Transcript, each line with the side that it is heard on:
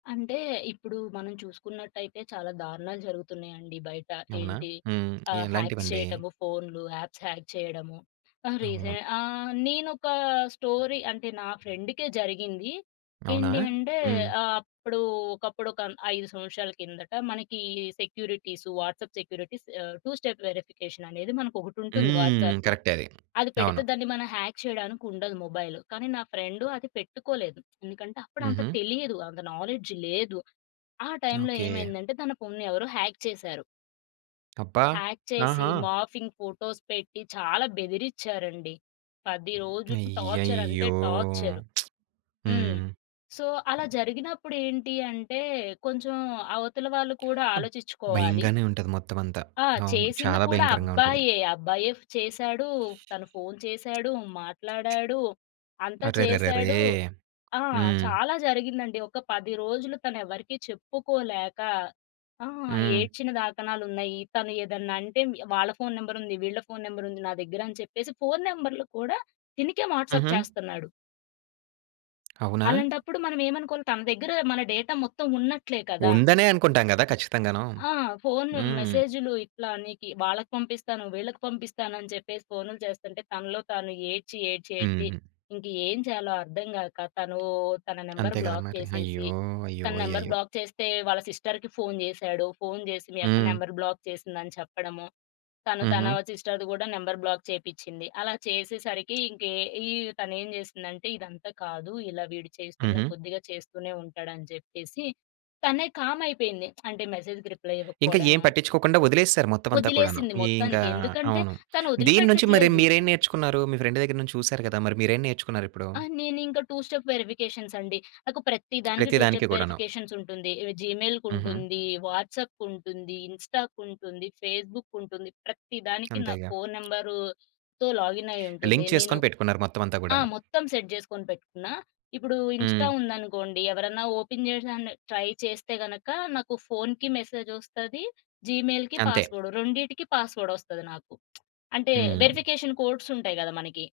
left: అంటే ఇప్పుడు మనం చూసుకున్నట్టయితే చాలా దారుణాలు జరుగుతున్నాయండి. బయట
right: అవునా?
left: ఏంటి?
right: హ్మ్.
left: ఆహ్, హ్యాక్స్
right: ఎలాంటివండి?
left: చేయటము ఫోనులు, యాప్స్ హ్యాక్ చేయడము. తను
right: అవును.
left: రీసే ఆహ్, నేను ఒక స్టోరీ అంటే, నా ఫ్రెండ్‌కే జరిగింది.
right: అవునా?
left: ఏంటి అంటే
right: హ్మ్.
left: ఆ అప్పుడు ఒకప్పుడు ఒక 5 సంవత్సరాల కిందట మనకి సెక్యూరిటీస్, వాట్సాప్ సెక్యూరిటీస్, ఆహ్, 2 స్టెప్ వెరిఫికేషననేది మనకొకటుంటుంది
right: హ్మ్.
left: వాట్సాప్‌లో
right: కరెక్టే అది.
left: అది పెడితే
right: అవును.
left: దాన్ని మనం హ్యాక్ చేయడానికుండదు మొబైలు. కానీ నా ఫ్రెండ్ అది పెట్టుకోలేదు. ఎందుకంటే అప్పుడంత
right: హుహు.
left: తెలీదు. అంత నాలెడ్జ్ లేదు. ఆ టైంలో
right: ఓకే.
left: ఏమైందంటే తన ఫోన్ని ఎవరో హ్యాక్ చేశారు.
right: అబ్బా!
left: హ్యాక్ చేసి
right: ఆహా!
left: మార్ఫింగ్ ఫోటోస్ పెట్టి చాలా బెదిరిచ్చారండి. 10 రోజులు టార్చర్ అంటే
right: అయ్యయ్యో!
left: టార్చరు. హ్మ్.
right: హ్మ్.
left: సో అలా జరిగినప్పుడు ఏంటి అంటే కొంచెం అవతల వాళ్ళు కూడా
right: ఆబ్
left: ఆలోచిచ్చుకోవాలి.
right: భయంగానే ఉంటది. మొత్తమంతా.
left: ఆ!
right: అవును.
left: చేసింది
right: చాలా
left: కూడా
right: భయంకరంగుంటది.
left: అబ్బాయే అబ్బాయే చేశాడు. తను ఫోను చేశాడు, మాట్లాడాడు, అంతా
right: అరెరెరెరే!
left: చేసాడు, ఆ!
right: హ్మ్.
left: చాలా జరిగిందండి. ఒక 10 రోజులు తనెవరికీ చెప్పుకోలేక ఆ!
right: హ్మ్.
left: ఏడ్చిన దాకనాలున్నాయి. తను ఏదన్నంటే వాళ్ళ ఫోను నంబర్ ఉంది, వీళ్ళ ఫోను నంబర్ ఉంది నా దగ్గర అని చెప్పేసి, ఫోను నంబర్లు కూడా తినకే వాట్సాప్
right: హుహు.
left: చేస్తన్నాడు.
right: అవునా?
left: అలాంటప్పుడు మనం ఏమనుకోవాలి. తన దగ్గర మన డేటా మొత్తం ఉన్నట్లే కదా!
right: ఉందనే అనుకుంటాం గదా! ఖచ్చితంగాను.
left: ఆ! ఫోను,
right: హ్మ్.
left: మెసేజులు ఇట్లా నీకి వాళ్ళకి పంపిస్తాను, వీళ్ళకి పంపిస్తాను అని చెప్పేసి ఫోనులు చేస్తుంటే, తనలో తాను ఏడ్చి ఏడ్చి ఏడ్చి
right: హుహు.
left: ఇంక ఎం చేయాలో అర్థం గాక తను తన నంబర్
right: అంతే గదా!
left: బ్లాక్
right: మరి
left: చేసేసి,
right: అయ్యో! అయ్యో!
left: తన నంబర్
right: అయ్యయ్యో!
left: బ్లాక్ చేస్తే, వాళ్ళ సిస్టర్‌కి ఫోను జేసాడు. ఫోను చేసి మీ అక్క
right: హ్మ్.
left: నంబర్ బ్లాక్ చేసింది అని చెప్పడము. తను తన
right: హుహు.
left: సిస్టర్‌ది గూడా నంబర్ బ్లాక్ చేపించింది. అలా చేసేసరికి ఇంక ఈ తనేం జేసిందంటే ఇదంతా కాదు ఇలా వీడు చేస్తున్న
right: హుహు.
left: కొద్దిగా చేస్తూనే ఉంటాడు అని జెప్పేసి తనే కామ్ అయిపోయింది. అంటే మెసేజ్‌కి రిప్లై
right: ఇంకా
left: ఇవ్వకపోవడం.
right: ఎం పట్టిచ్చుకోకుండా వదిలేసేసారు మొత్తమంతా కూడాను.
left: వదిలేసింది.
right: ఇంకా
left: మొత్తానికి ఎందుకంటే
right: అవును.
left: తను
right: దీని నుంచి మరి
left: వదిలిపెట్టట్లేదు.
right: మీరేం నేర్చుకున్నారు? మీ ఫ్రెండ్ దగ్గర నుంచి చూసారు గదా! మరి మీరేం నేర్చుకున్నారిప్పుడు?
left: ఆ! నేను ఇంక 2 స్టెప్ వెరిఫికేషన్స్ అండి. నాకు ప్రతి దానికి
right: ప్రతి
left: టూ
right: దానికి
left: స్టెప్
right: గూడాను.
left: వెరిఫికేషన్స్ ఉంటుంది.
right: హుహు.
left: జీమెయిల్‌కుంటుంది, వాట్సాప్‌కుంటుంది, ఇన్‌స్టా‌కుంటుంది, ఫేస్‌బుక్‌కుంటుంది. ప్రత్తి దానికి నా
right: అంతేగా.
left: ఫోను నంబర్‌తో లాగిన్ అయ్యుంటుంది.
right: లింక్
left: నేను
right: చేసుకొని పెట్టుకున్నారు. మొత్తమంతా
left: ఆ!
right: గూడాను.
left: మొత్తం సెట్ చేసుకొని పెట్టుకున్న. ఇప్పుడు ఇన్స్టా
right: హ్మ్.
left: ఉందనుకోండి ఎవరన్నా ఓపెన్ జేసెన్న ట్రై చేస్తే గనక నాకు ఫోనుకి మెసేజొస్తది. జీమెయిల్‌కి
right: అంతే.
left: పాస్వర్డ్ రెండిటికి పాస్వర్డ్ వస్తది నాకు. అంటే
right: హ్మ్.
left: వెరిఫికేషన్ కోడ్సుంటాయి గదా! మనకి.